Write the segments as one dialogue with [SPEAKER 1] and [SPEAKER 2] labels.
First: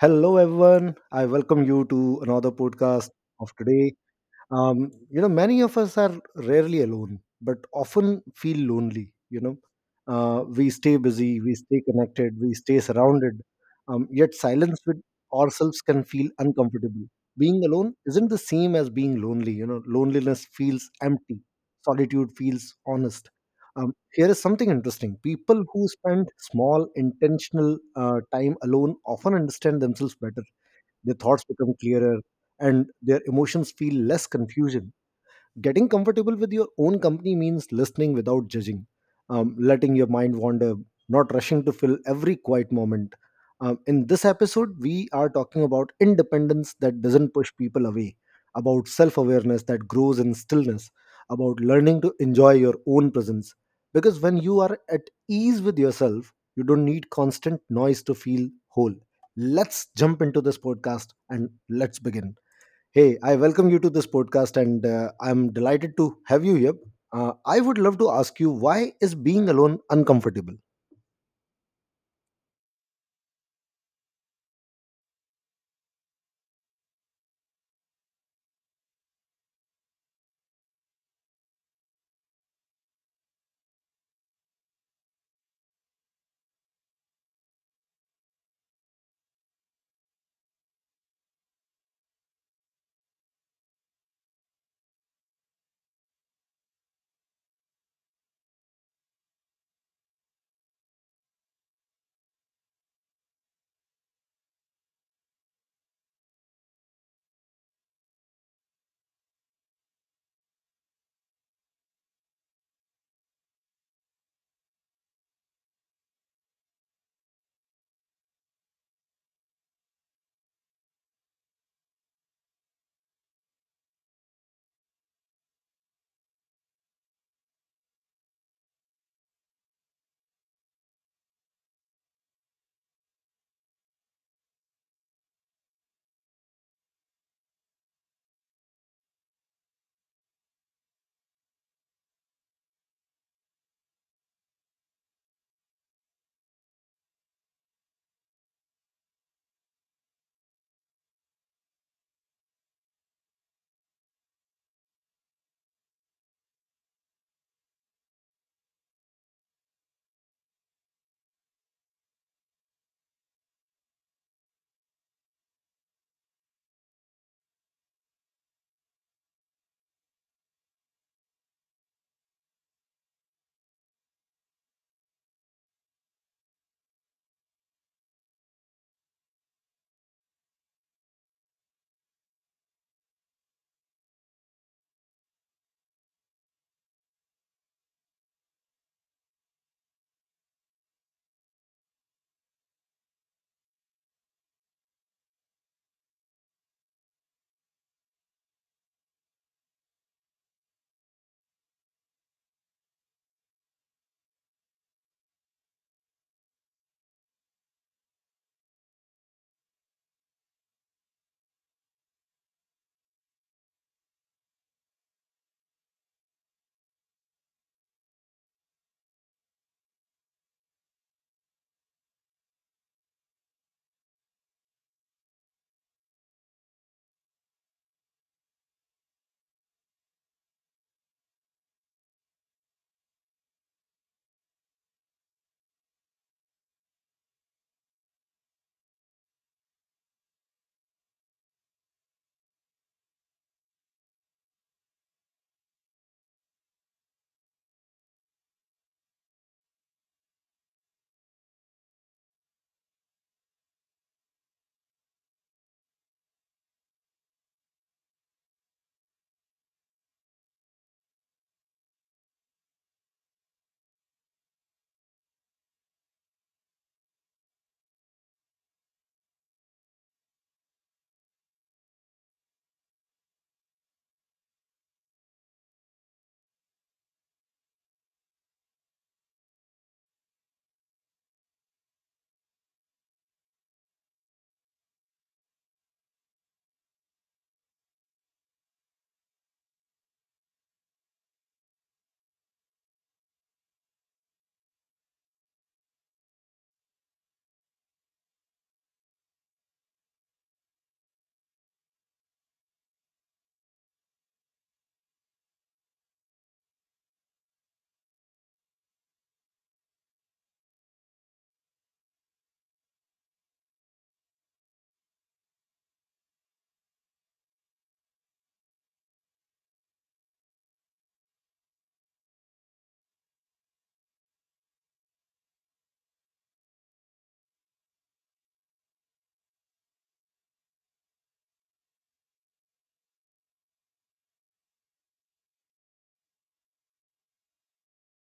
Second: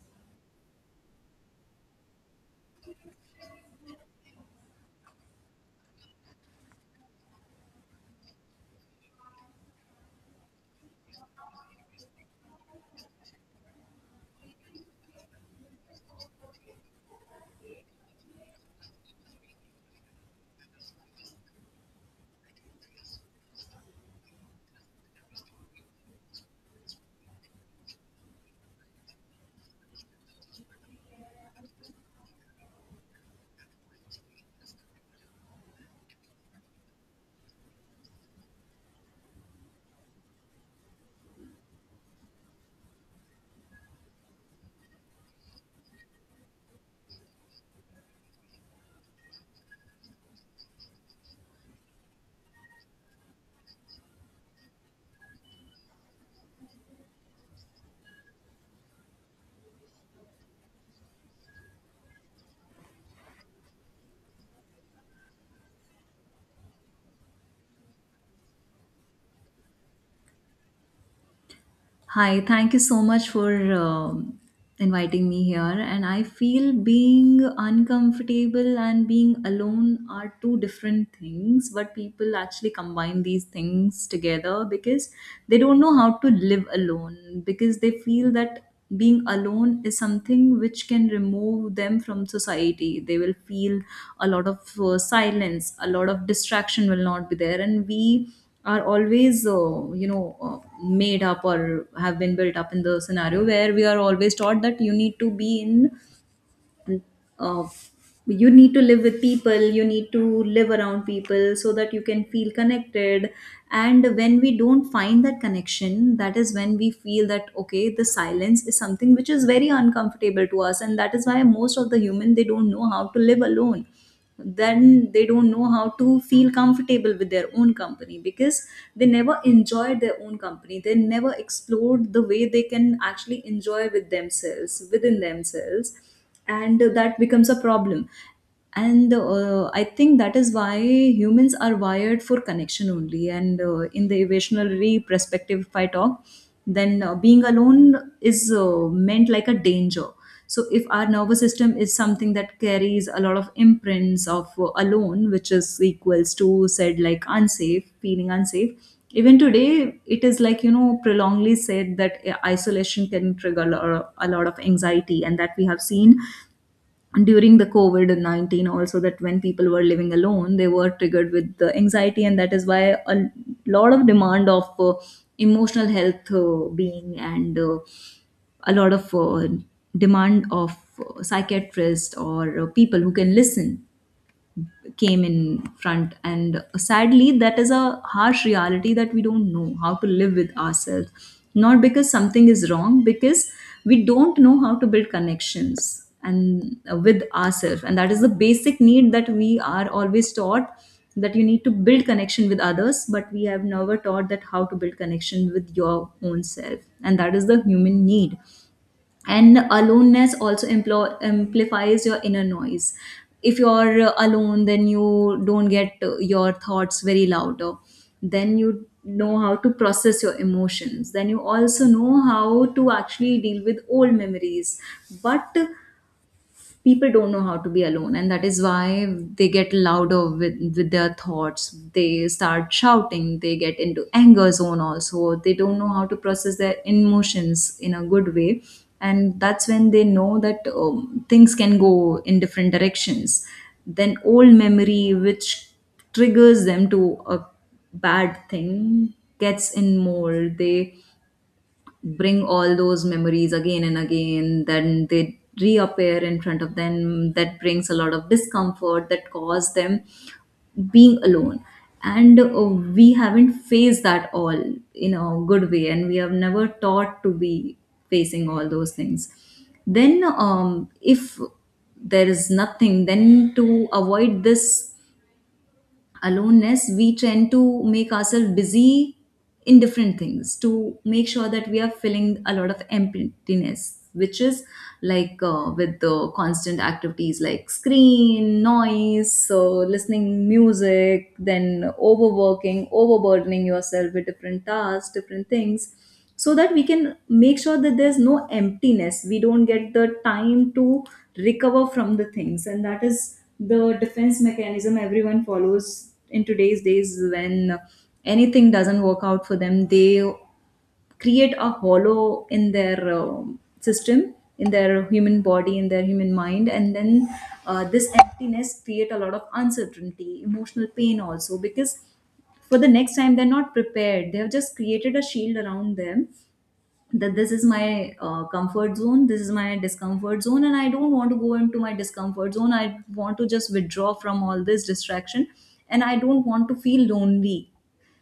[SPEAKER 1] Hello, everyone. I welcome you to another podcast of today. Many of us are rarely alone but often feel lonely. We stay busy, we stay connected, we stay surrounded. Yet silence with ourselves can feel uncomfortable. Being alone isn't the same as being lonely. Loneliness feels empty, solitude feels honest. Here is something interesting: people who spend small intentional time alone often understand themselves better. Their thoughts become clearer and their emotions feel less confusing. Getting comfortable with your own company means listening without judging, letting your mind wander, not rushing to fill every quiet moment. In this episode, we are talking about independence that doesn't push people away, about self awareness that grows in stillness, about learning to enjoy your own presence. Because when you are at ease with yourself, you don't need constant noise to feel whole. Let's jump into this podcast and let's begin. Hey, I welcome you to this podcast, and I'm delighted to have you here. I would love to ask you, why is being alone uncomfortable?
[SPEAKER 2] Hi, thank you so much for inviting me here. And I feel being uncomfortable and being alone are two different things, but people actually combine these things together because they don't know how to live alone, because they feel that being alone is something which can remove them from society. They will feel a lot of silence, a lot of distraction will not be there. And we are always made up or have been built up in the scenario where we are always taught that uh, you need to live with people, you need to live around people so that you can feel connected. And when we don't find that connection, that is when we feel that okay, the silence is something which is very uncomfortable to us, and that is why most of the human, they don't know how to live alone. Then they don't know how to feel comfortable with their own company, because they never enjoyed their own company, they never explored the way they can actually enjoy with themselves, within themselves, and that becomes a problem. And I think that is why humans are wired for connection only. And in the evolutionary perspective, if I talk, then being alone is meant like a danger. So if our nervous system is something that carries a lot of imprints of alone, which is equals to said like unsafe, feeling unsafe even today, it is like, prolongedly said that isolation can trigger a lot of anxiety, and that we have seen during the COVID COVID-19 also, that when people were living alone, they were triggered with the anxiety. And that is why a lot of demand of emotional health being, and a lot of demand of psychiatrists or people who can listen came in front. And sadly, that is a harsh reality that we don't know how to live with ourselves, not because something is wrong, because we don't know how to build connections and with ourselves, and that is the basic need that we are always taught, that you need to build connection with others, but we have never taught that how to build connection with your own self, and that is the human need. And aloneness also amplifies your inner noise. If you're alone, then you don't get your thoughts very louder, then you know how to process your emotions, then you also know how to actually deal with old memories. But people don't know how to be alone, and that is why they get louder with their thoughts, they start shouting, they get into anger zone also, they don't know how to process their emotions in a good way. And that's when they know that things can go in different directions. Then old memory which triggers them to a bad thing gets in more, they bring all those memories again and again, then they reappear in front of them, that brings a lot of discomfort that cause them being alone. And we haven't faced that all in a good way, and we have never taught to be facing all those things. Then if there is nothing, then to avoid this aloneness, we tend to make ourselves busy in different things to make sure that we are filling a lot of emptiness, which is like with the constant activities like screen, noise, so listening music, then overworking, overburdening yourself with different tasks, different things, so that we can make sure that there's no emptiness, we don't get the time to recover from the things. And that is the defense mechanism everyone follows in today's days. When anything doesn't work out for them, they create a hollow in their system, in their human body, in their human mind, and then this emptiness create a lot of uncertainty, emotional pain also, because for the next time they're not prepared, they have just created a shield around them that this is my comfort zone, this is my discomfort zone, and I don't want to go into my discomfort zone, I want to just withdraw from all this distraction, and I don't want to feel lonely,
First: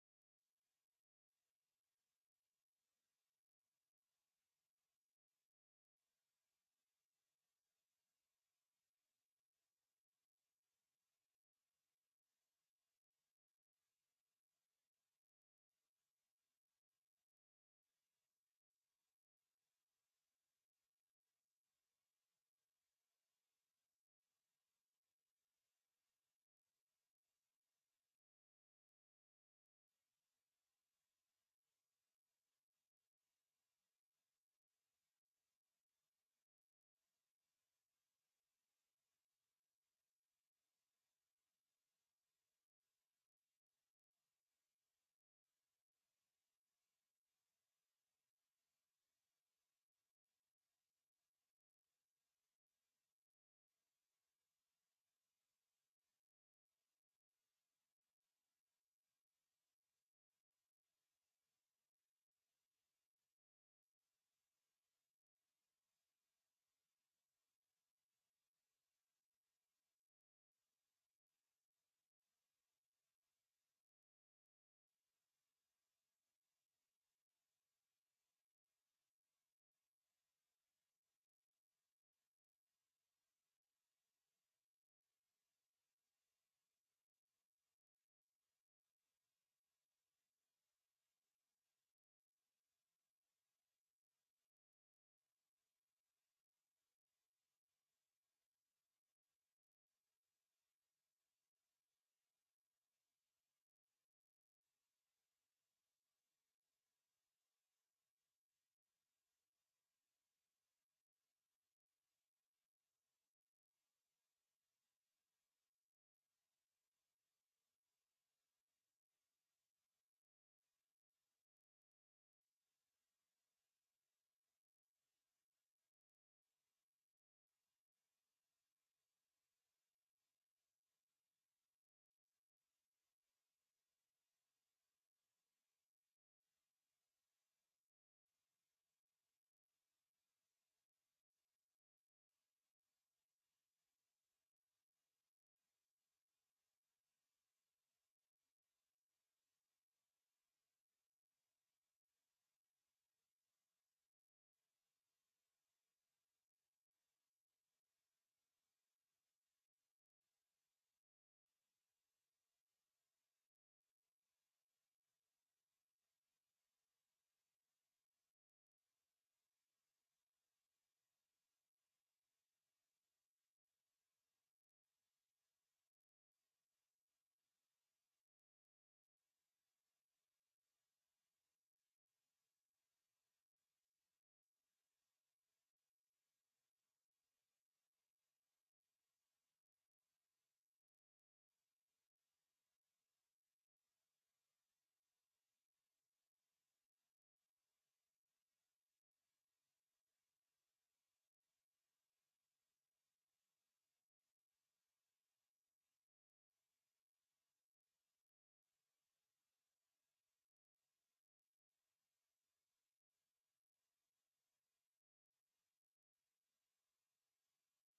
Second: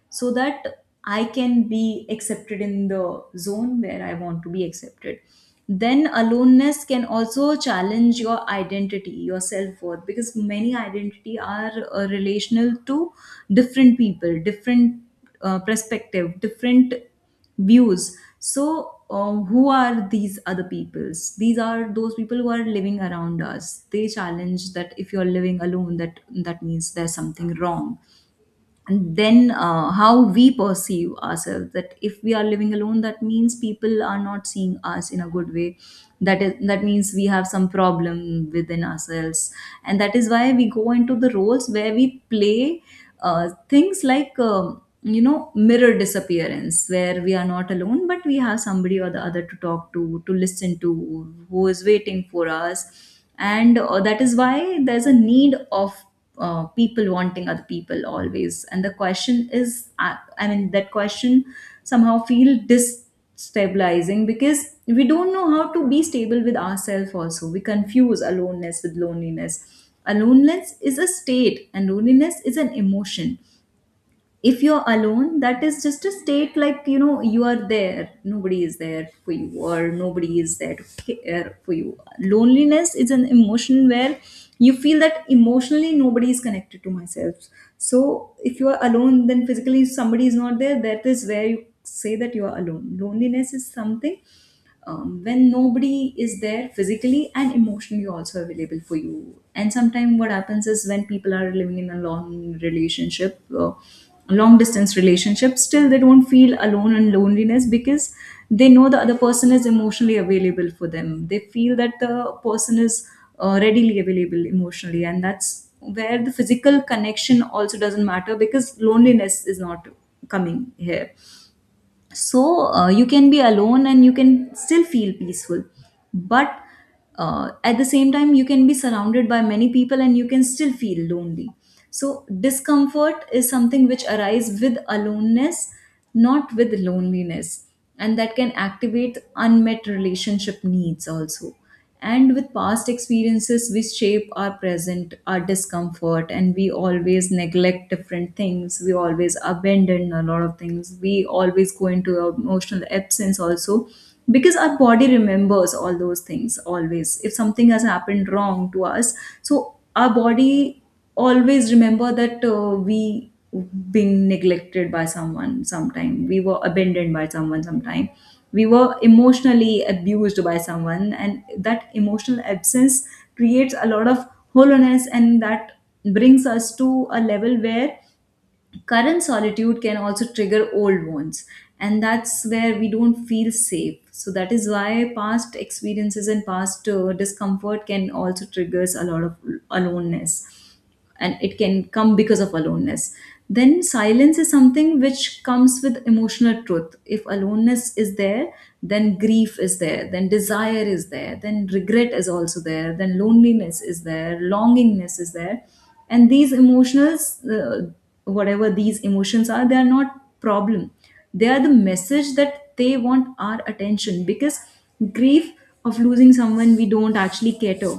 [SPEAKER 2] so that I can be accepted in the zone where I want to be accepted. Then aloneness can also challenge your identity, your self worth, because many identity are relational to different people, different perspective, different views. So, who are these other peoples? These are those people who are living around us. They challenge that if you're living alone, that means there's something wrong. And then how we perceive ourselves, that if we are living alone, that means people are not seeing us in a good way, that is, that means we have some problem within ourselves. And that is why we go into the roles where we play things like mirror disappearance, where we are not alone, but we have somebody or the other to talk to listen to, who is waiting for us. And that is why there's a need of people wanting other people always. And the question is I mean, that question somehow feel destabilizing, because we don't know how to be stable with ourselves. Also, we confuse aloneness with loneliness. Aloneness is a state and loneliness is an emotion. If you're alone, that is just a state, like you are there, nobody is there for you, or nobody is there to care for you. Loneliness is an emotion where you feel that emotionally nobody is connected to myself. So if you are alone, then physically somebody is not there, that is where you say that you are alone. Loneliness is something when nobody is there physically and emotionally also available for you. And sometimes what happens is when people are living in a long distance relationship, still they don't feel alone and loneliness, because they know the other person is emotionally available for them, they feel that the person is readily available emotionally, and that's where the physical connection also doesn't matter, because loneliness is not coming here. So you can be alone and you can still feel peaceful. But at the same time you can be surrounded by many people and you can still feel lonely. So discomfort is something which arises with aloneness, not with loneliness, and that can activate unmet relationship needs also. And with past experiences we shape our present, our discomfort, and we always neglect different things, we always abandon a lot of things, we always go into emotional absence also, because our body remembers all those things always. If something has happened wrong to us, so our body always remember that we being neglected by someone sometime, we were abandoned by someone sometime, we were emotionally abused by someone, and that emotional absence creates a lot of hollowness, and that brings us to a level where current solitude can also trigger old wounds, and that's where we don't feel safe. So that is why past experiences and past discomfort can also triggers a lot of aloneness, and it can come because of aloneness. Then silence is something which comes with emotional truth. If aloneness is there, then grief is there, then desire is there, then regret is also there, then loneliness is there, longingness is there. And these emotionals uh, whatever these emotions are, they are not problem, they are the message that they want our attention. Because grief of losing someone, we don't actually cater,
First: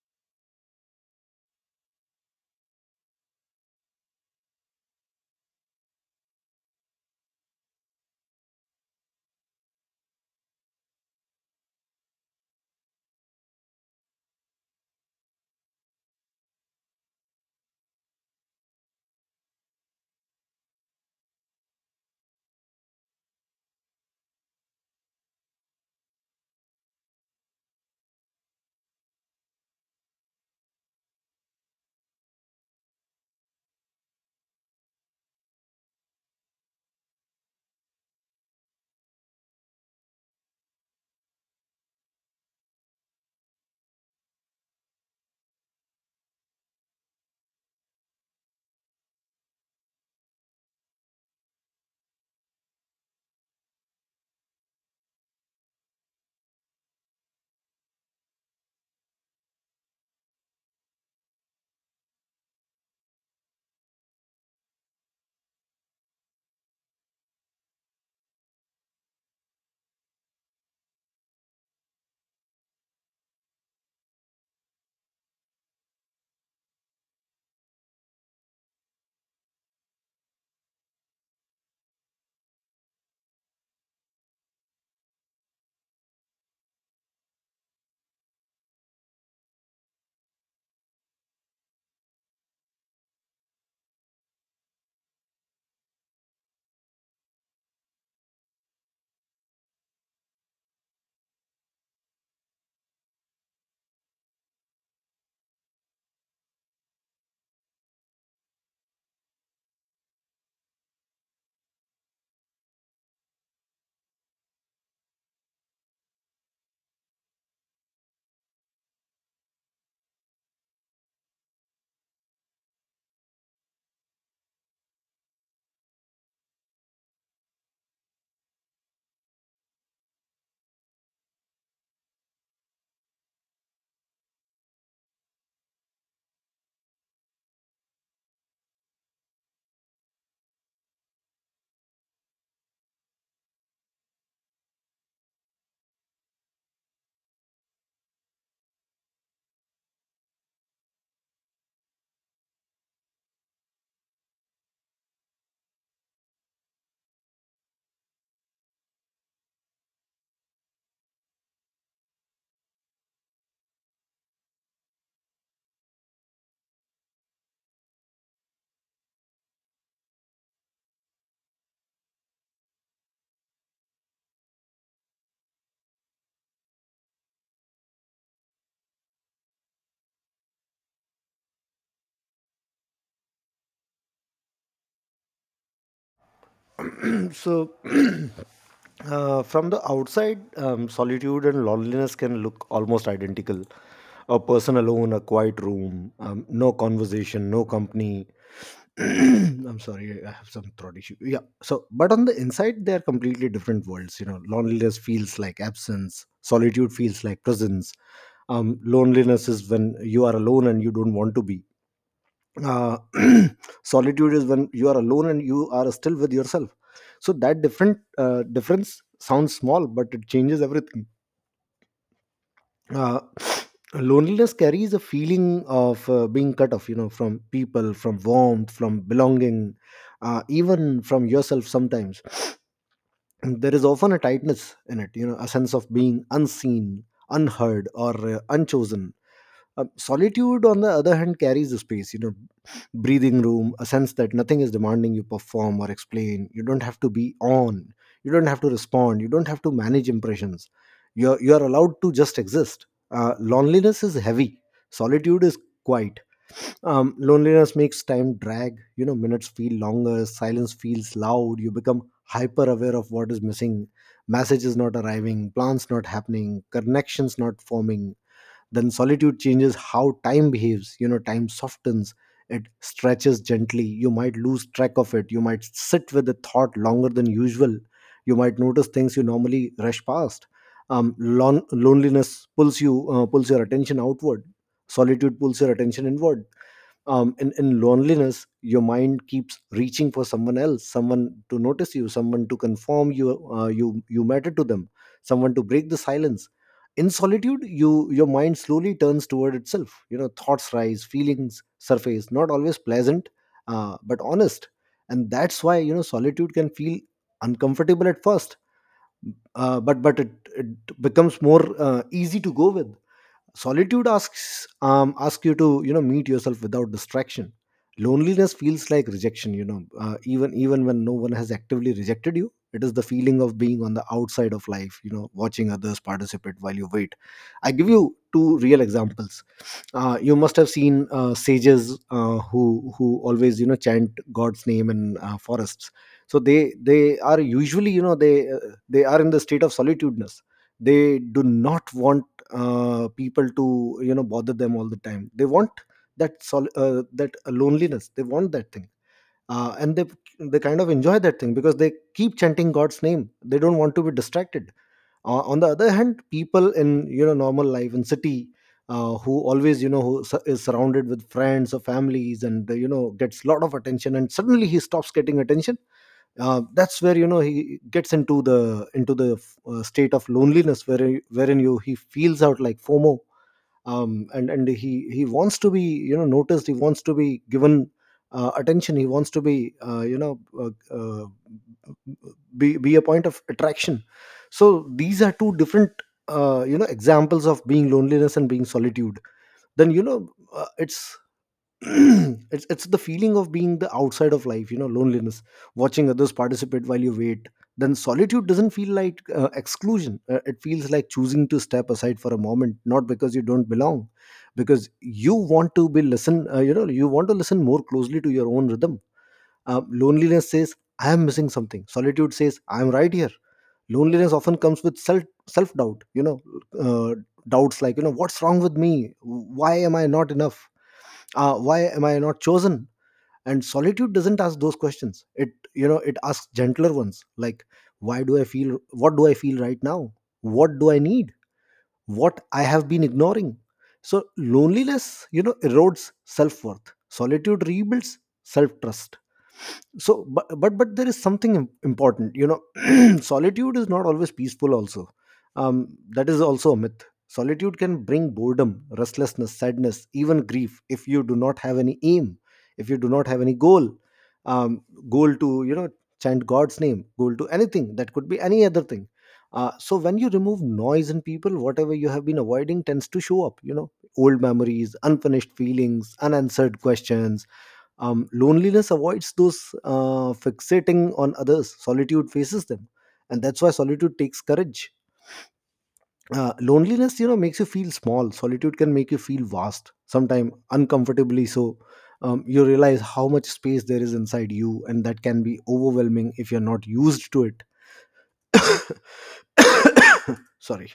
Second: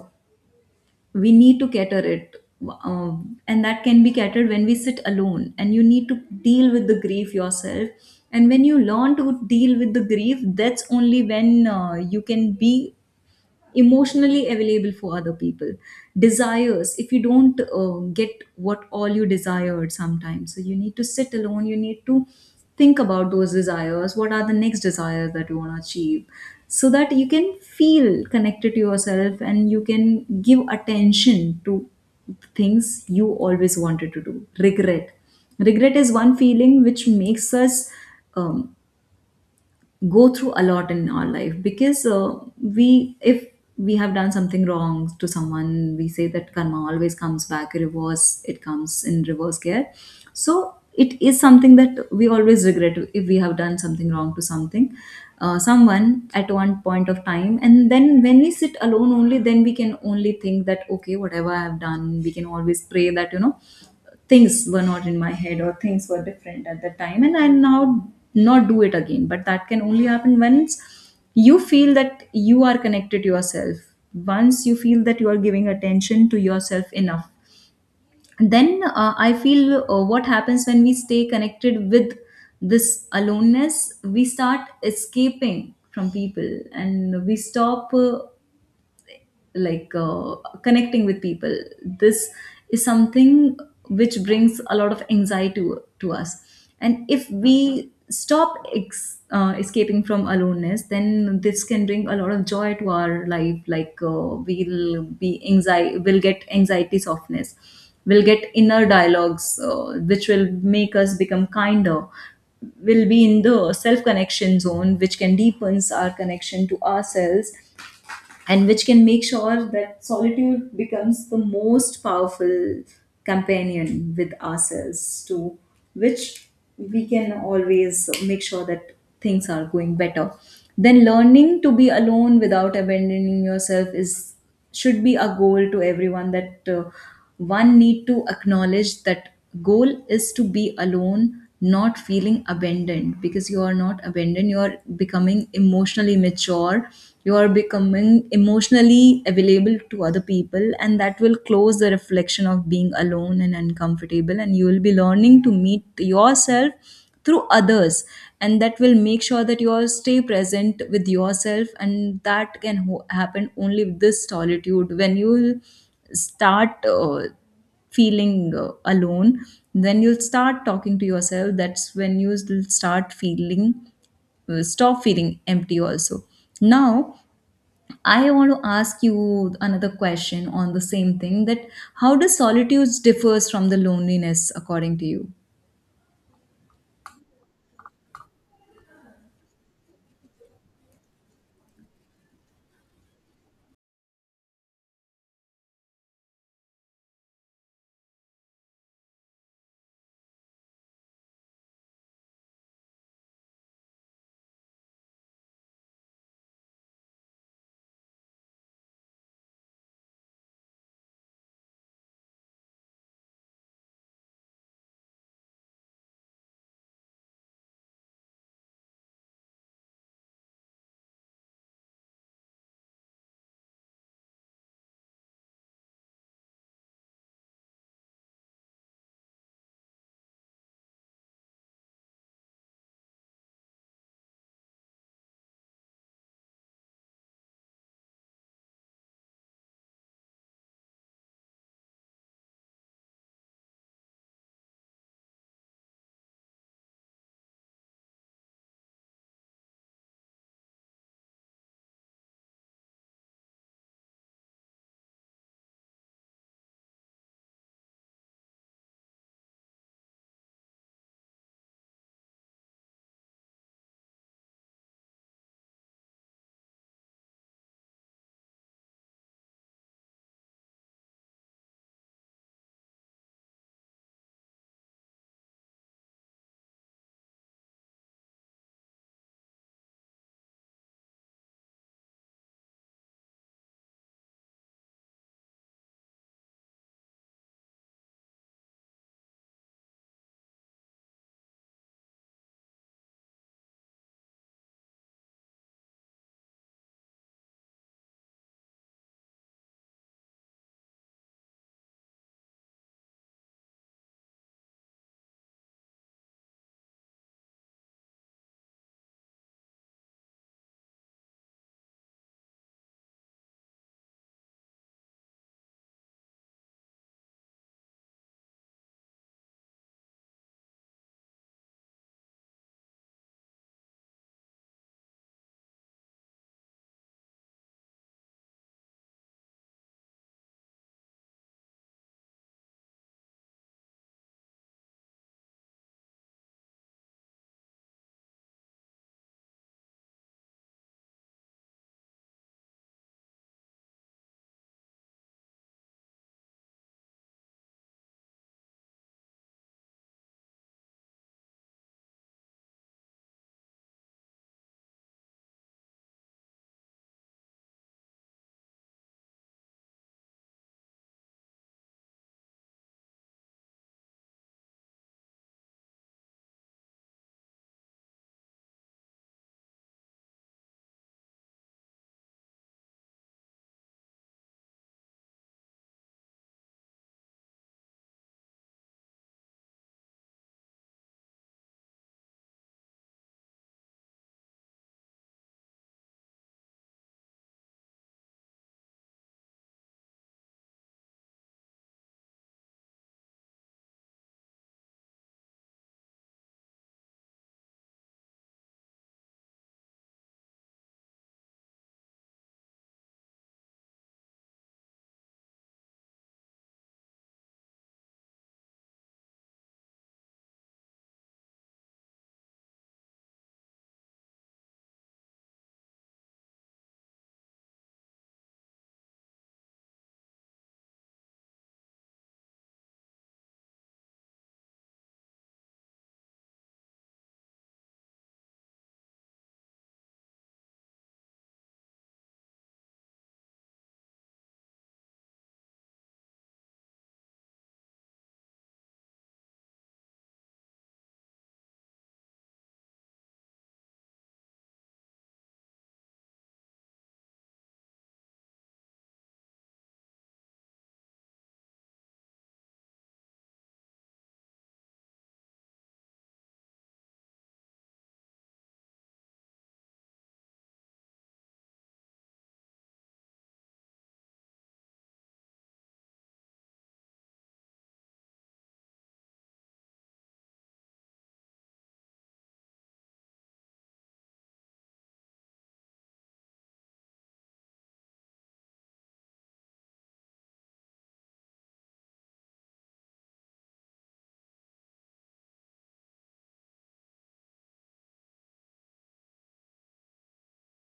[SPEAKER 2] we need to cater it. And that can be catered when we sit alone, and you need to deal with the grief yourself. And when you learn to deal with the grief, that's only when you can be emotionally available for other people. Desires, if you don't get what all you desired sometimes, so you need to sit alone, you need to think about those desires, what are the next desires that you want to achieve, so that you can feel connected to yourself and you can give attention to things you always wanted to do. Regret is one feeling which makes us um, go through a lot in our life, because we if we have done something wrong to someone, we say that karma always comes back reverse, it comes in reverse gear. So it is something that we always regret if we have done something wrong to something someone at one point of time. And then when we sit alone, only then we can only think that okay, whatever I have done, we can always pray that things were not in my head, or things were different at that time, and I now Not do it again, but that can only happen once you feel that you are connected to yourself. Once you feel that you are giving attention to yourself enough, then I feel what happens when we stay connected with this aloneness. We start escaping from people and we stop like connecting with people. This is something which brings a lot of anxiety to us. And if we stop escaping from aloneness, then this can bring a lot of joy to our life. We'll be anxiety, we'll get anxiety softness, we'll get inner dialogues which will make us become kinder, will be in the self connection zone which can deepens our connection to ourselves, and which can make sure that solitude becomes the most powerful companion with ourselves, to which we can always make sure that things are going better. Then learning to be alone without abandoning yourself is, should be a goal to everyone, that one need to acknowledge that goal is to be alone, not feeling abandoned, because you are not abandoned, you are becoming emotionally mature. You are becoming emotionally available to other people, and that will close the reflection of being alone and uncomfortable, and you will be learning to meet yourself through others. And that will make sure that you stay present with yourself, and that can happen only with this solitude. When you start feeling alone, then you'll start talking to yourself. That's when you will start feeling, stop feeling empty also. Now I want to ask you another question on the same thing, that how does solitude differs from the loneliness according to you?
[SPEAKER 1] so from the outside, solitude and loneliness can look almost identical: a person alone, a quiet room, no conversation, no company. I'm sorry, I have some throat issue. Yeah, so but on the inside they are completely different worlds. Loneliness feels like absence, solitude feels like presence. Loneliness is when you are alone and you don't want to be uh, Solitude is when you are alone and you are still with yourself. So that different difference sounds small, but it changes everything. uh, Loneliness carries a feeling of being cut off, from people, from warmth, from belonging, even from yourself sometimes. And there is often a tightness in it, a sense of being unseen, unheard, or unchosen. Solitude, on the other hand, carries a space, breathing room, a sense that nothing is demanding you perform or explain. You don't have to be on. You don't have to respond. You don't have to manage impressions. You're allowed to just exist. Loneliness is heavy. Solitude is quiet. Loneliness makes time drag. You know, minutes feel longer. Silence feels loud. You become hyper aware of what is missing. Messages not arriving. Plans not happening. Connections not forming. Then solitude changes how time behaves. You know, time softens, it stretches gently. You might lose track of it. You might sit with a thought longer than usual. You might notice things you normally rush past. Loneliness pulls your attention outward. Solitude pulls your attention inward. In loneliness, your mind keeps reaching for someone else, someone to notice you, someone to conform you, you matter to them, someone to break the silence. In solitude, your mind slowly turns toward itself. Thoughts rise, feelings surface, not always pleasant, but honest. And that's why, solitude can feel uncomfortable at first, but it becomes more easy to go with. Solitude asks you to, meet yourself without distraction. Loneliness feels like rejection. Even when no one has actively rejected you, it is the feeling of being on the outside of life, watching others participate while you wait. I give you two real examples. You must have seen sages, who always, chant god's name in forests. So they are usually, they are in the state of solitudeness. They do not want people to, bother them all the time. They want that loneliness, they want that thing. And they kind of enjoy that thing because they keep chanting god's name. They don't want to be distracted. On the other hand, people in, normal life in city, who always you know who su- is surrounded with friends or families and, gets a lot of attention, and suddenly he stops getting attention. That's where, he gets into the state of loneliness, where wherein you he feels out, like FOMO. And He wants to be, noticed, he wants to be given attention, he wants to be, be a point of attraction. So these are two different, examples of being loneliness and being solitude. Then you know it's It's the feeling of being the outside of life, loneliness, watching others participate while you wait. Then solitude doesn't feel like exclusion. It feels like choosing to step aside for a moment, not because you don't belong, because you want to be listen you know you want to listen more closely to your own rhythm. Loneliness says, I am missing something. Solitude says, I am right here. Loneliness often comes with self doubt. Uh, Doubts like, you know, what's wrong with me? Why am I not enough? Why am I not chosen? And solitude doesn't ask those questions. It, it asks gentler ones, like, why do I feel? What do I feel right now? What do I need? What I have been ignoring? So loneliness, you know, erodes self worth. Solitude rebuilds self trust. So but there is something important, you know. Solitude is not always peaceful also. That is also a myth. Solitude can bring boredom, restlessness, sadness, even grief if you do not have any aim, if you do not have any goal. um Goal to, you know, chant god's name, goal to anything, that could be any other thing. So when you remove noise and people, whatever you have been avoiding tends to show up, you know, old memories, unfinished feelings, unanswered questions. Loneliness avoids those, fixating on others. Solitude faces them, and that's why solitude takes courage. Loneliness, you know, makes you feel small. Solitude can make you feel vast, sometimes uncomfortably so. You realize how much space there is inside you, and that can be overwhelming if you're not used to it. Sorry.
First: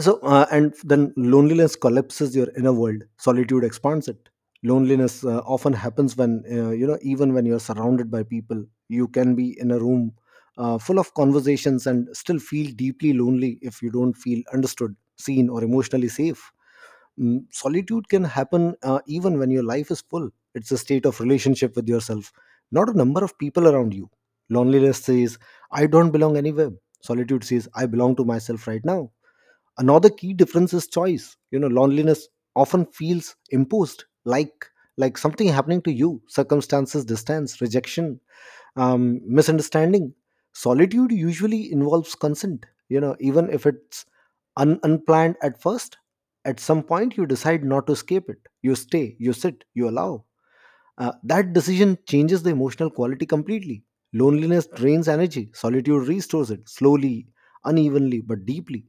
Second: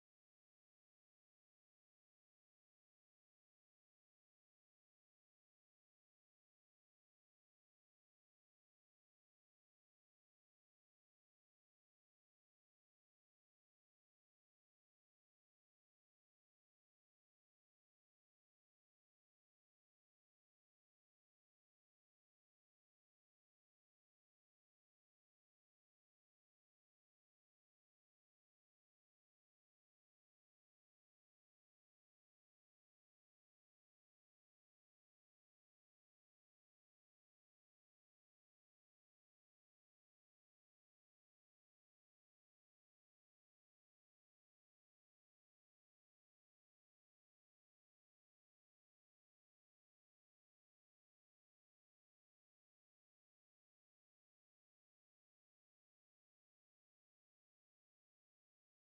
[SPEAKER 1] So and then Loneliness collapses your inner world, solitude expands it. Loneliness often happens when, even when you're surrounded by people. You can be in a room full of conversations and still feel deeply lonely if you don't feel understood, seen, or emotionally safe. Mm, solitude can happen even when your life is full. It's a state of relationship with yourself, not a number of people around you. Loneliness says, I don't belong anywhere. Solitude says, I belong to myself right now. Another key difference is choice. Loneliness often feels imposed, like something happening to you, circumstances, distance, rejection, misunderstanding. Solitude usually involves consent, you know, even if it's unplanned at first. At some point you decide not to escape it, you stay, you sit, you allow. That decision changes the emotional quality completely. Loneliness drains energy, solitude restores it, slowly, unevenly, but deeply.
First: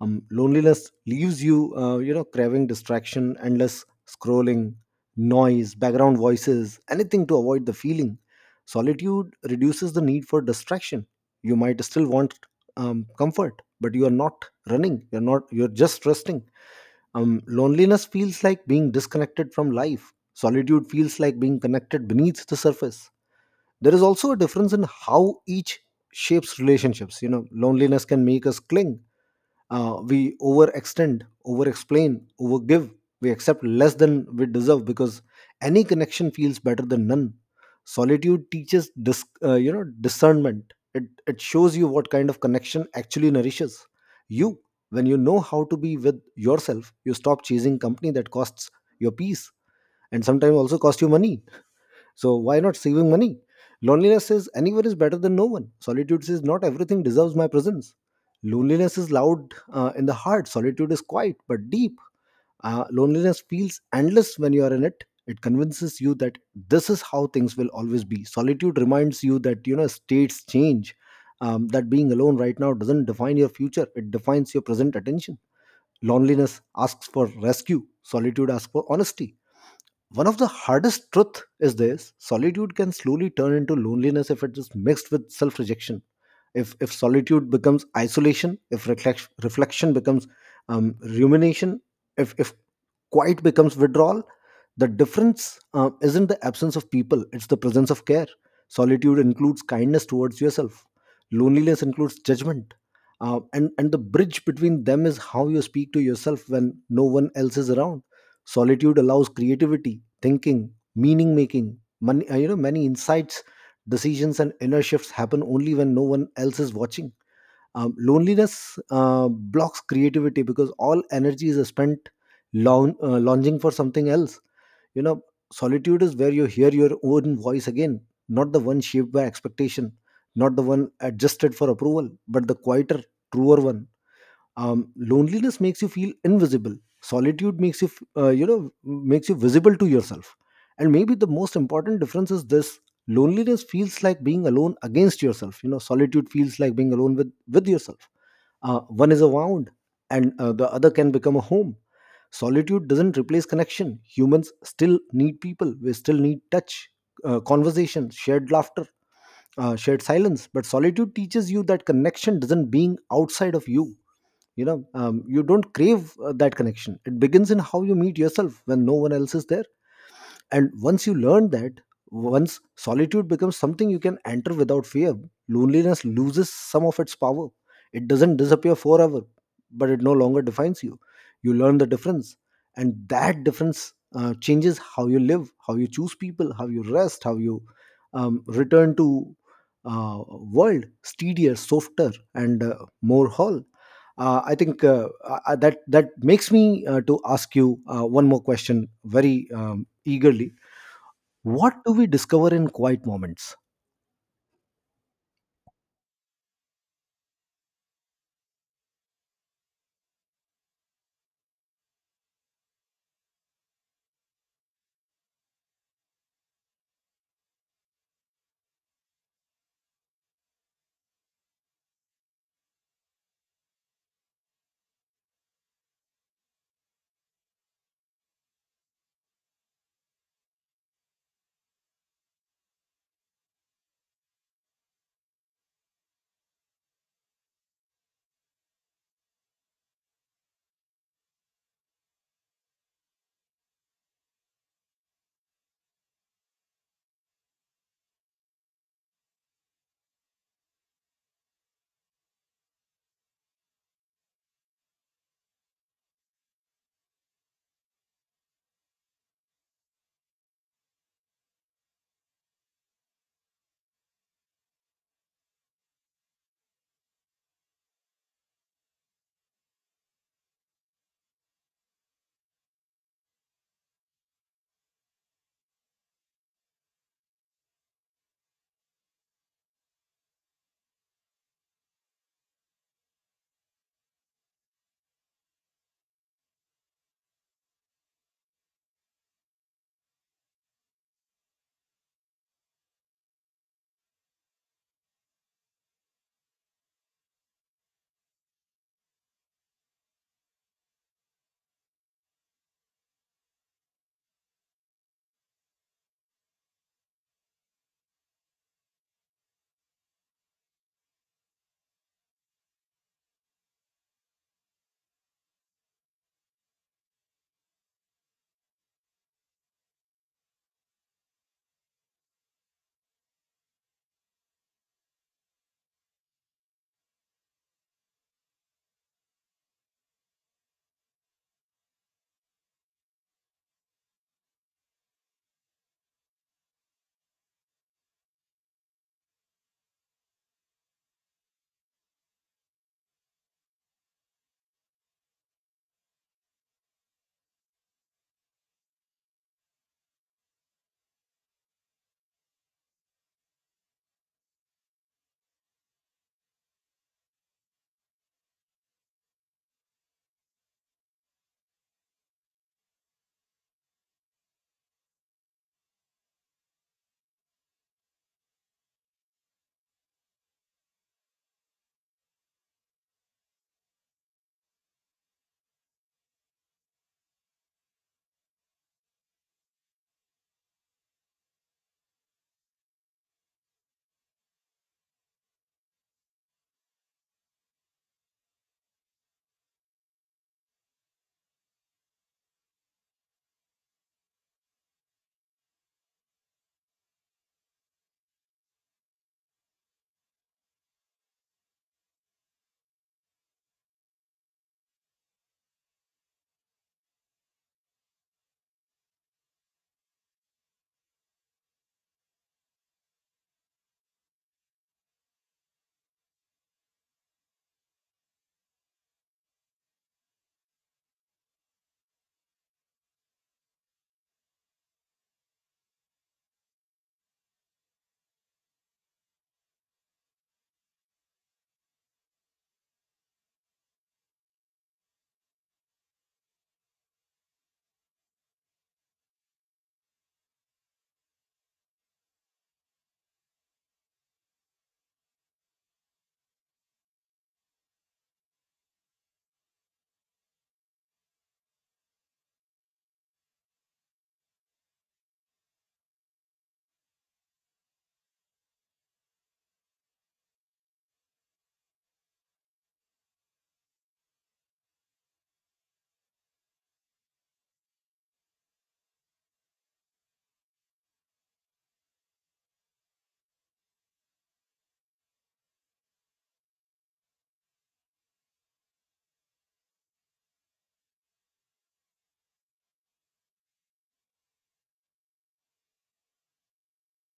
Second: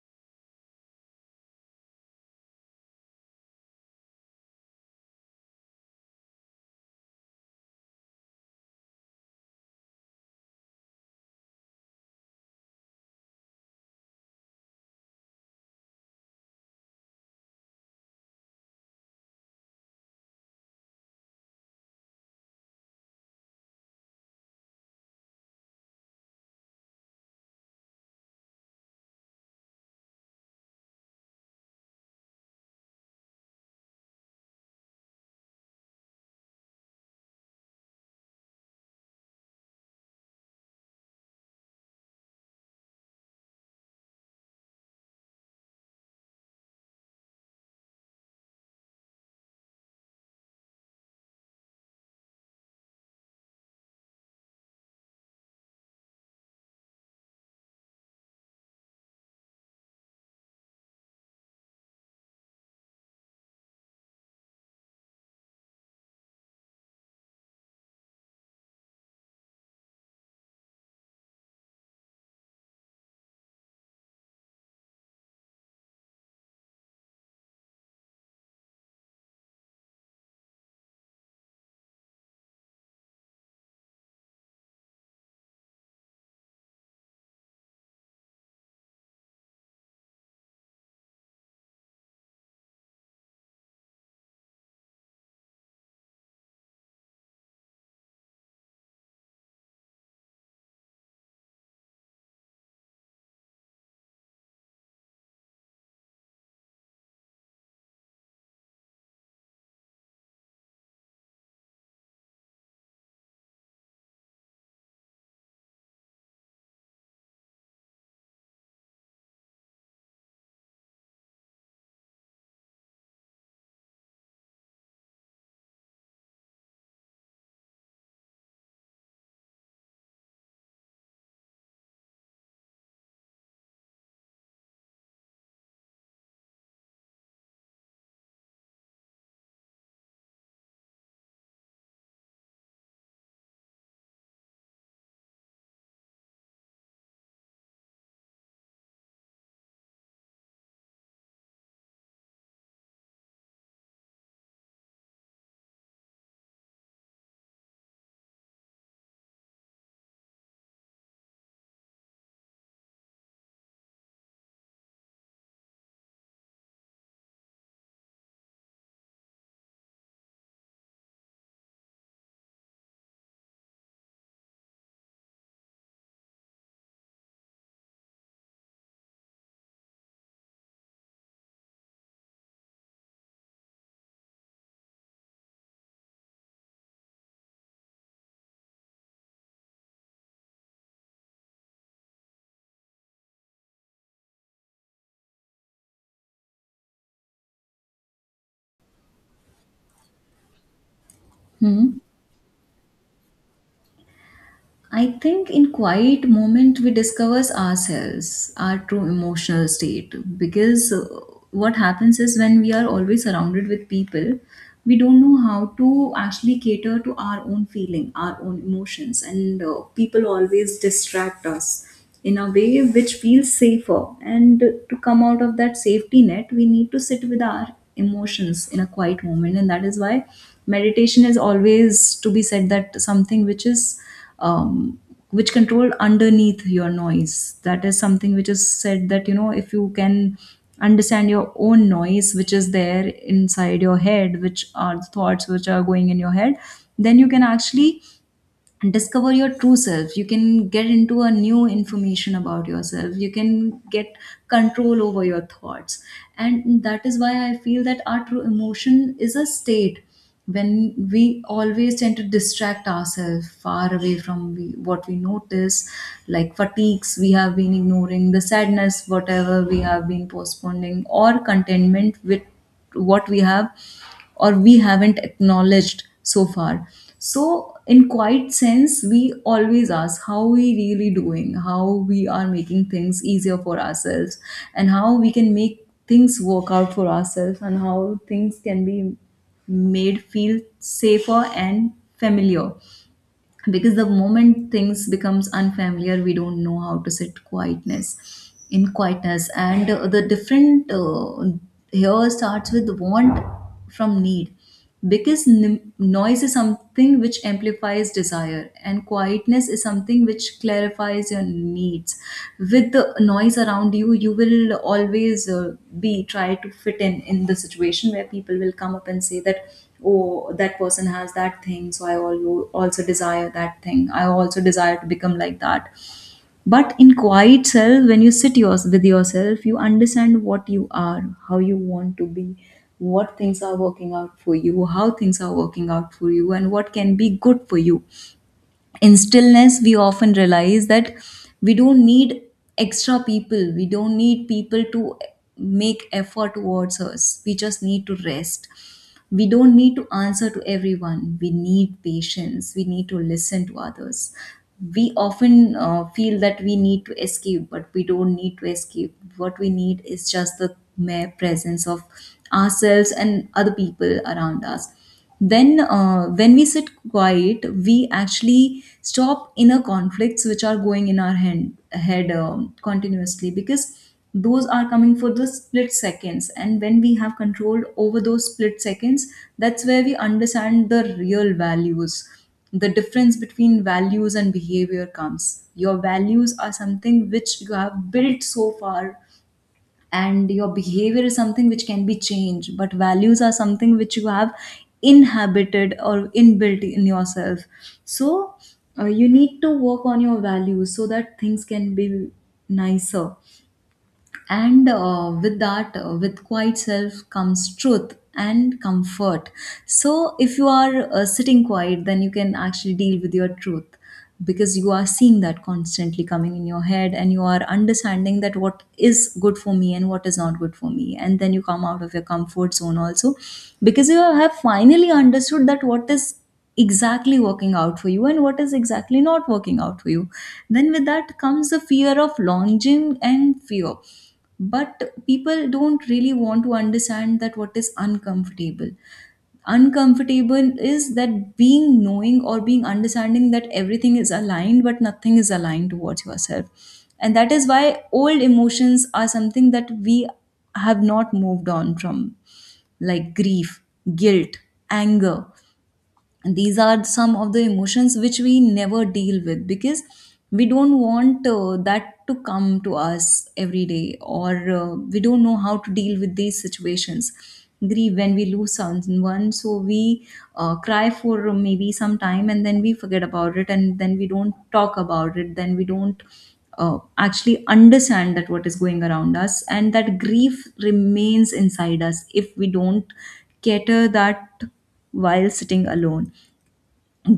[SPEAKER 1] Loneliness leaves you, you know craving distraction, endless scrolling, noise, background voices, anything to avoid the feeling. Solitude reduces the need for distraction. You might still want comfort, but you are not running, you're not you're just resting. Loneliness feels like being disconnected from life, solitude feels like being connected beneath the surface. There is also a difference in how each shapes relationships. Loneliness can make us cling. We overextend, overexplain, overgive. We accept less than we deserve because any connection feels better than none. Solitude teaches discernment. It shows you what kind of connection actually nourishes you. When you know how to be with yourself, you stop chasing company that costs your peace, and sometimes also cost you money. So why not saving money? Loneliness says, anywhere is better than no one. Solitude says, not everything deserves my presence. Loneliness is loud in the heart. Solitude is quiet but deep. Loneliness feels endless when you are in it. It convinces you that this is how things will always be. Solitude reminds you that, you know, states change. That being alone right now doesn't define your future. It defines your present attention. Loneliness asks for rescue. Solitude asks for honesty. One of the hardest truth is this: solitude can slowly turn into loneliness if it is mixed with self rejection. If solitude becomes isolation, if reflection becomes rumination, if quiet becomes withdrawal, the difference isn't the absence of people, it's the presence of care. Solitude includes kindness towards yourself, loneliness includes judgment. And The bridge between them is how you speak to yourself when no one else is around. Solitude allows creativity, thinking, meaning making, many, many insights, decisions, and inner shifts happen only when no one else is watching. Loneliness blocks creativity because all energy is spent longing for something else. You know, solitude is where you hear your own voice again, not the one shaped by expectation, not the one adjusted for approval, but the quieter, truer one. Loneliness makes you feel invisible, solitude makes you f- you know makes you visible to yourself. And maybe the most important difference is this: loneliness feels like being alone against yourself, solitude feels like being alone with yourself. One is a wound, and the other can become a home. Solitude doesn't replace connection. Humans still need people, we still need touch, conversation, shared laughter, shared silence. But solitude teaches you that connection doesn't being outside of you. You know You don't crave that connection, it begins in how you meet yourself when no one else is there. And once you learn that, once solitude becomes something you can enter without fear, loneliness loses some of its power. It doesn't disappear forever, but it no longer defines you. You learn the difference, and that difference changes how you live, how you choose people, how you rest, how you return to uh, world steadier, softer, and more whole. I think that makes me to ask you one more question, very eagerly. What do
[SPEAKER 2] Hmm.
[SPEAKER 1] we discover in quiet moments?
[SPEAKER 2] I think in quiet moment we discovers ourselves, our true emotional state. Because what happens is when we are always surrounded with people, we don't know how to actually cater to our own feeling, our own emotions, and people always distract us in a way which feels safer. And to come out of that safety net, we need to sit with our emotions in a quiet moment, and that is why meditation is always to be said that something which is, um, which control underneath your noise. That is something which is said that, you know, if you can understand your own noise, which is there inside your head, which are the thoughts which are going in your head, then you can actually discover your true self. You can get into a new information about yourself, you can get control over your thoughts. And that is why I feel that our true emotion is a state when we always tend to distract ourselves far away from we, what we notice, like fatigues we have been ignoring, the sadness whatever we have been postponing, or contentment with what we have, or we haven't acknowledged so far. So in quite sense we always ask how we really doing, how we are making things easier for ourselves, and how we can make things work out for ourselves, and how things can be made feel safer and familiar. Because the moment things becomes unfamiliar, we don't know how to sit quietness in quietness. And the different here starts with want from need, because noise is something which amplifies desire, and quietness is something which clarifies your needs. With the noise around you, you will always be try to fit in the situation where people will come up and say that, oh, that person has that thing, so also desire that thing, I also desire to become like that. But in quiet self, when you sit yours with yourself, you understand what you are, how you want to be, what things are working out for you, how things are working out for you, and what can be good for you. In stillness we often realize that we don't need extra people, we don't need people to make effort towards us, we just need to rest. We don't need to answer to everyone, we need patience, we need to listen to others. We often feel that we need to escape, but we don't need to escape. What we need is just the mere presence of ourselves and other people around us. Then when we sit quiet, we actually stop inner conflicts which are going in our hand, head, continuously, because those are coming for the split seconds, and when we have control over those split seconds, that's where we understand the real values. The difference between values and behavior comes, your values are something which you have built so far, and your behavior is something which can be changed, but values are something which you have inhabited or inbuilt in yourself. So you need to work on your values so that things can be nicer. And with that, with quiet self comes truth and comfort. So if you are sitting quiet, then you can actually deal with your truth, because you are seeing that constantly coming in your head, and you are understanding that what is good for me and what is not good for me, and then you come out of your comfort zone also, because you have finally understood that what is exactly working out for you and what is exactly not working out for you. Then with that comes the fear of launching and fear, but people don't really want to understand that what is uncomfortable. Uncomfortable is that being knowing or being understanding that everything is aligned, but nothing is aligned towards yourself. And that is why old emotions are something that we have not moved on from, like grief, guilt, anger. And these are some of the emotions which we never deal with, because we don't want that to come to us every day, or we don't know how to deal with these situations. Grieve when we lose someone, so we cry for maybe some time, and then we forget about it, and then we don't talk about it, then we don't actually understand that what is going around us, and that grief remains inside us if we don't cater that while sitting alone.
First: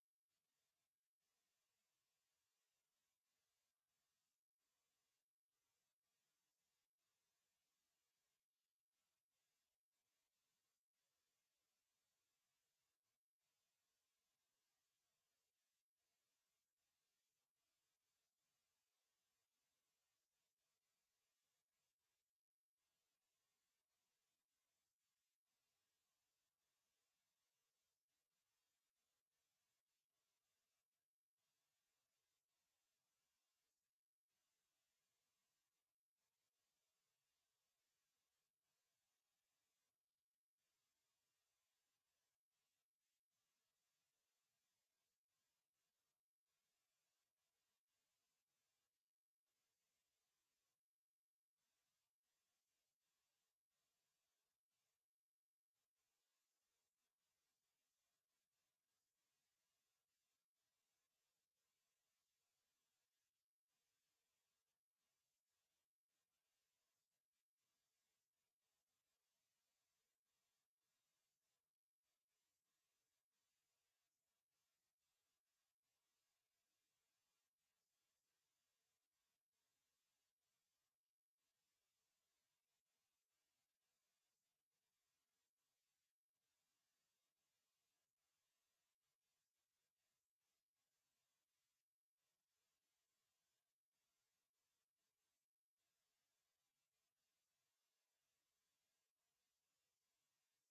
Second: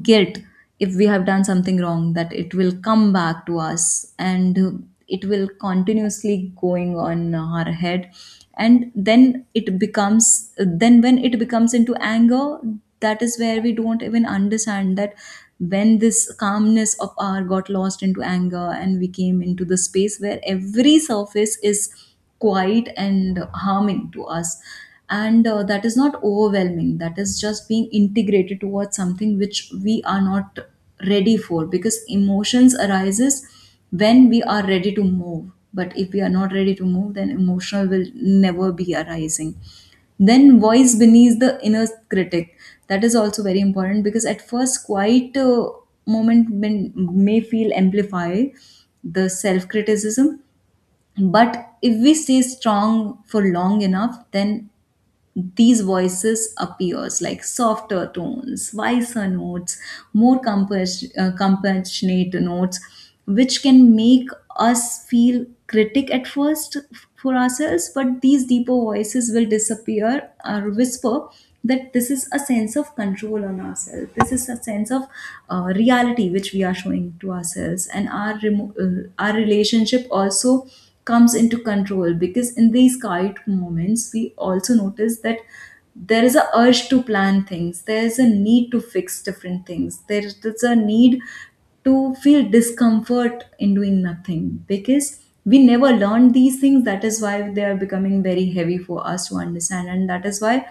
[SPEAKER 2] Guilt, if we have done something wrong, that it will come back to us, and it will continuously going on our head. And then it becomes, then when it becomes into anger, that is where we don't even understand that when this calmness of our got lost into anger, and we came into the space where every surface is quiet and harming to us. And that is not overwhelming, that is just being integrated towards something which we are not ready for, because emotions arises when we are ready to move. But if we are not ready to move, then emotional will never be arising. Then voice beneath the inner critic, that is also very important, because at first quite a moment may feel amplify the self criticism. But if we stay strong for long enough, then these voices appears like softer tones, wiser notes, more compassionate notes, which can make us feel critic at first for ourselves, but these deeper voices will disappear or whisper that this is a sense of control on ourselves. This is a sense of reality which we are showing to ourselves, and our our relationship also comes into control, because in these quiet moments we also notice that there is a urge to plan things, there is a need to fix different things, there is a need to feel discomfort in doing nothing, because we never learned these things. That is why they are becoming very heavy for us to understand, and that is why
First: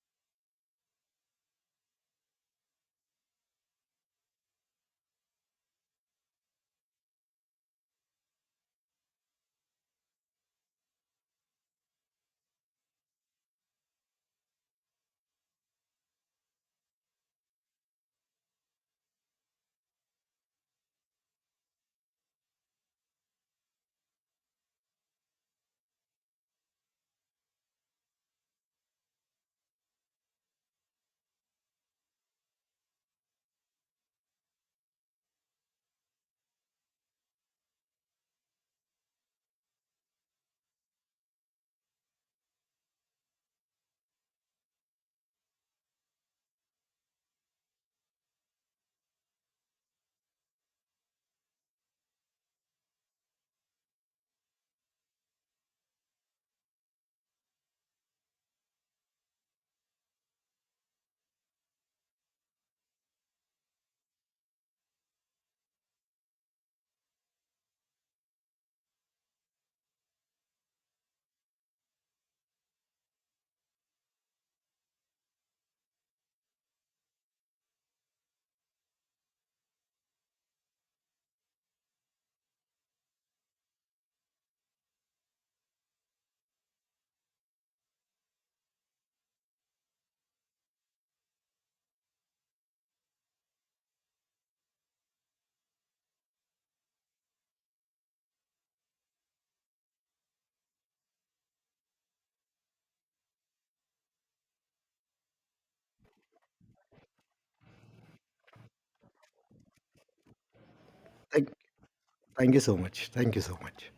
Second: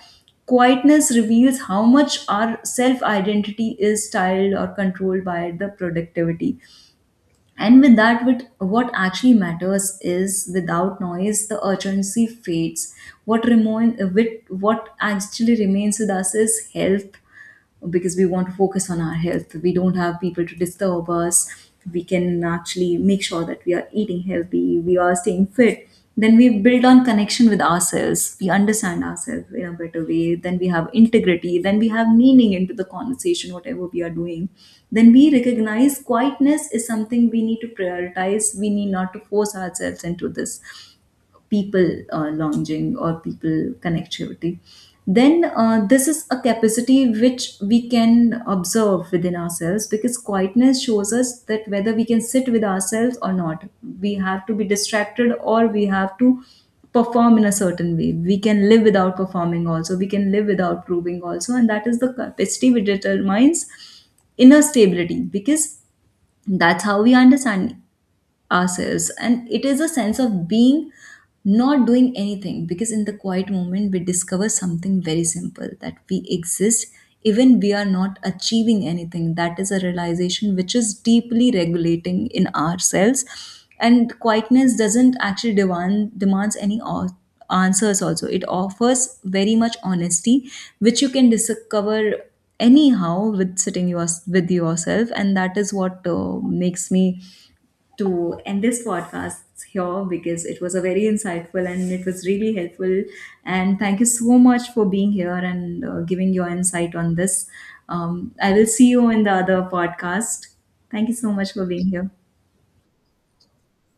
[SPEAKER 2] quietness reveals how much our self identity is styled or controlled by the productivity. And with that, with what actually matters is, without noise, the urgency fades. What remain, with what actually remains with us is health, because we want to focus on our health. We don't have people to disturb us. We can actually make sure that we are eating healthy, we are staying fit. Then we build on connection with ourselves, we understand ourselves in a better way, then we have integrity, then we have meaning into the conversation whatever we are doing. Then we recognize quietness is something we need to prioritize, we need not to force ourselves into this people lounging or people connectivity. Then this is a capacity which we can observe within ourselves, because quietness shows us that whether we can sit with ourselves or not, we have to be distracted, or we have to perform in a certain way. We can live without performing also, we can live without proving also, and that is the capacity which determines inner stability. Because that's how we understand ourselves, and it is a sense of being, not doing anything, because in the quiet moment we discover something very simple, that we exist. Even we are not achieving anything, that is a realization which is deeply regulating in ourselves. And quietness doesn't actually demand demands any answers also, it offers very much honesty, which you can discover anyhow with sitting yours with yourself. And that is what makes me to end this podcast here, because it was a very insightful and it was really helpful. And thank you so much for being here, and giving your insight on this. I will see you in the other podcast. Thank you so
[SPEAKER 1] Thank,
[SPEAKER 2] much for being here.
[SPEAKER 1] Thank you so much. Thank you so much.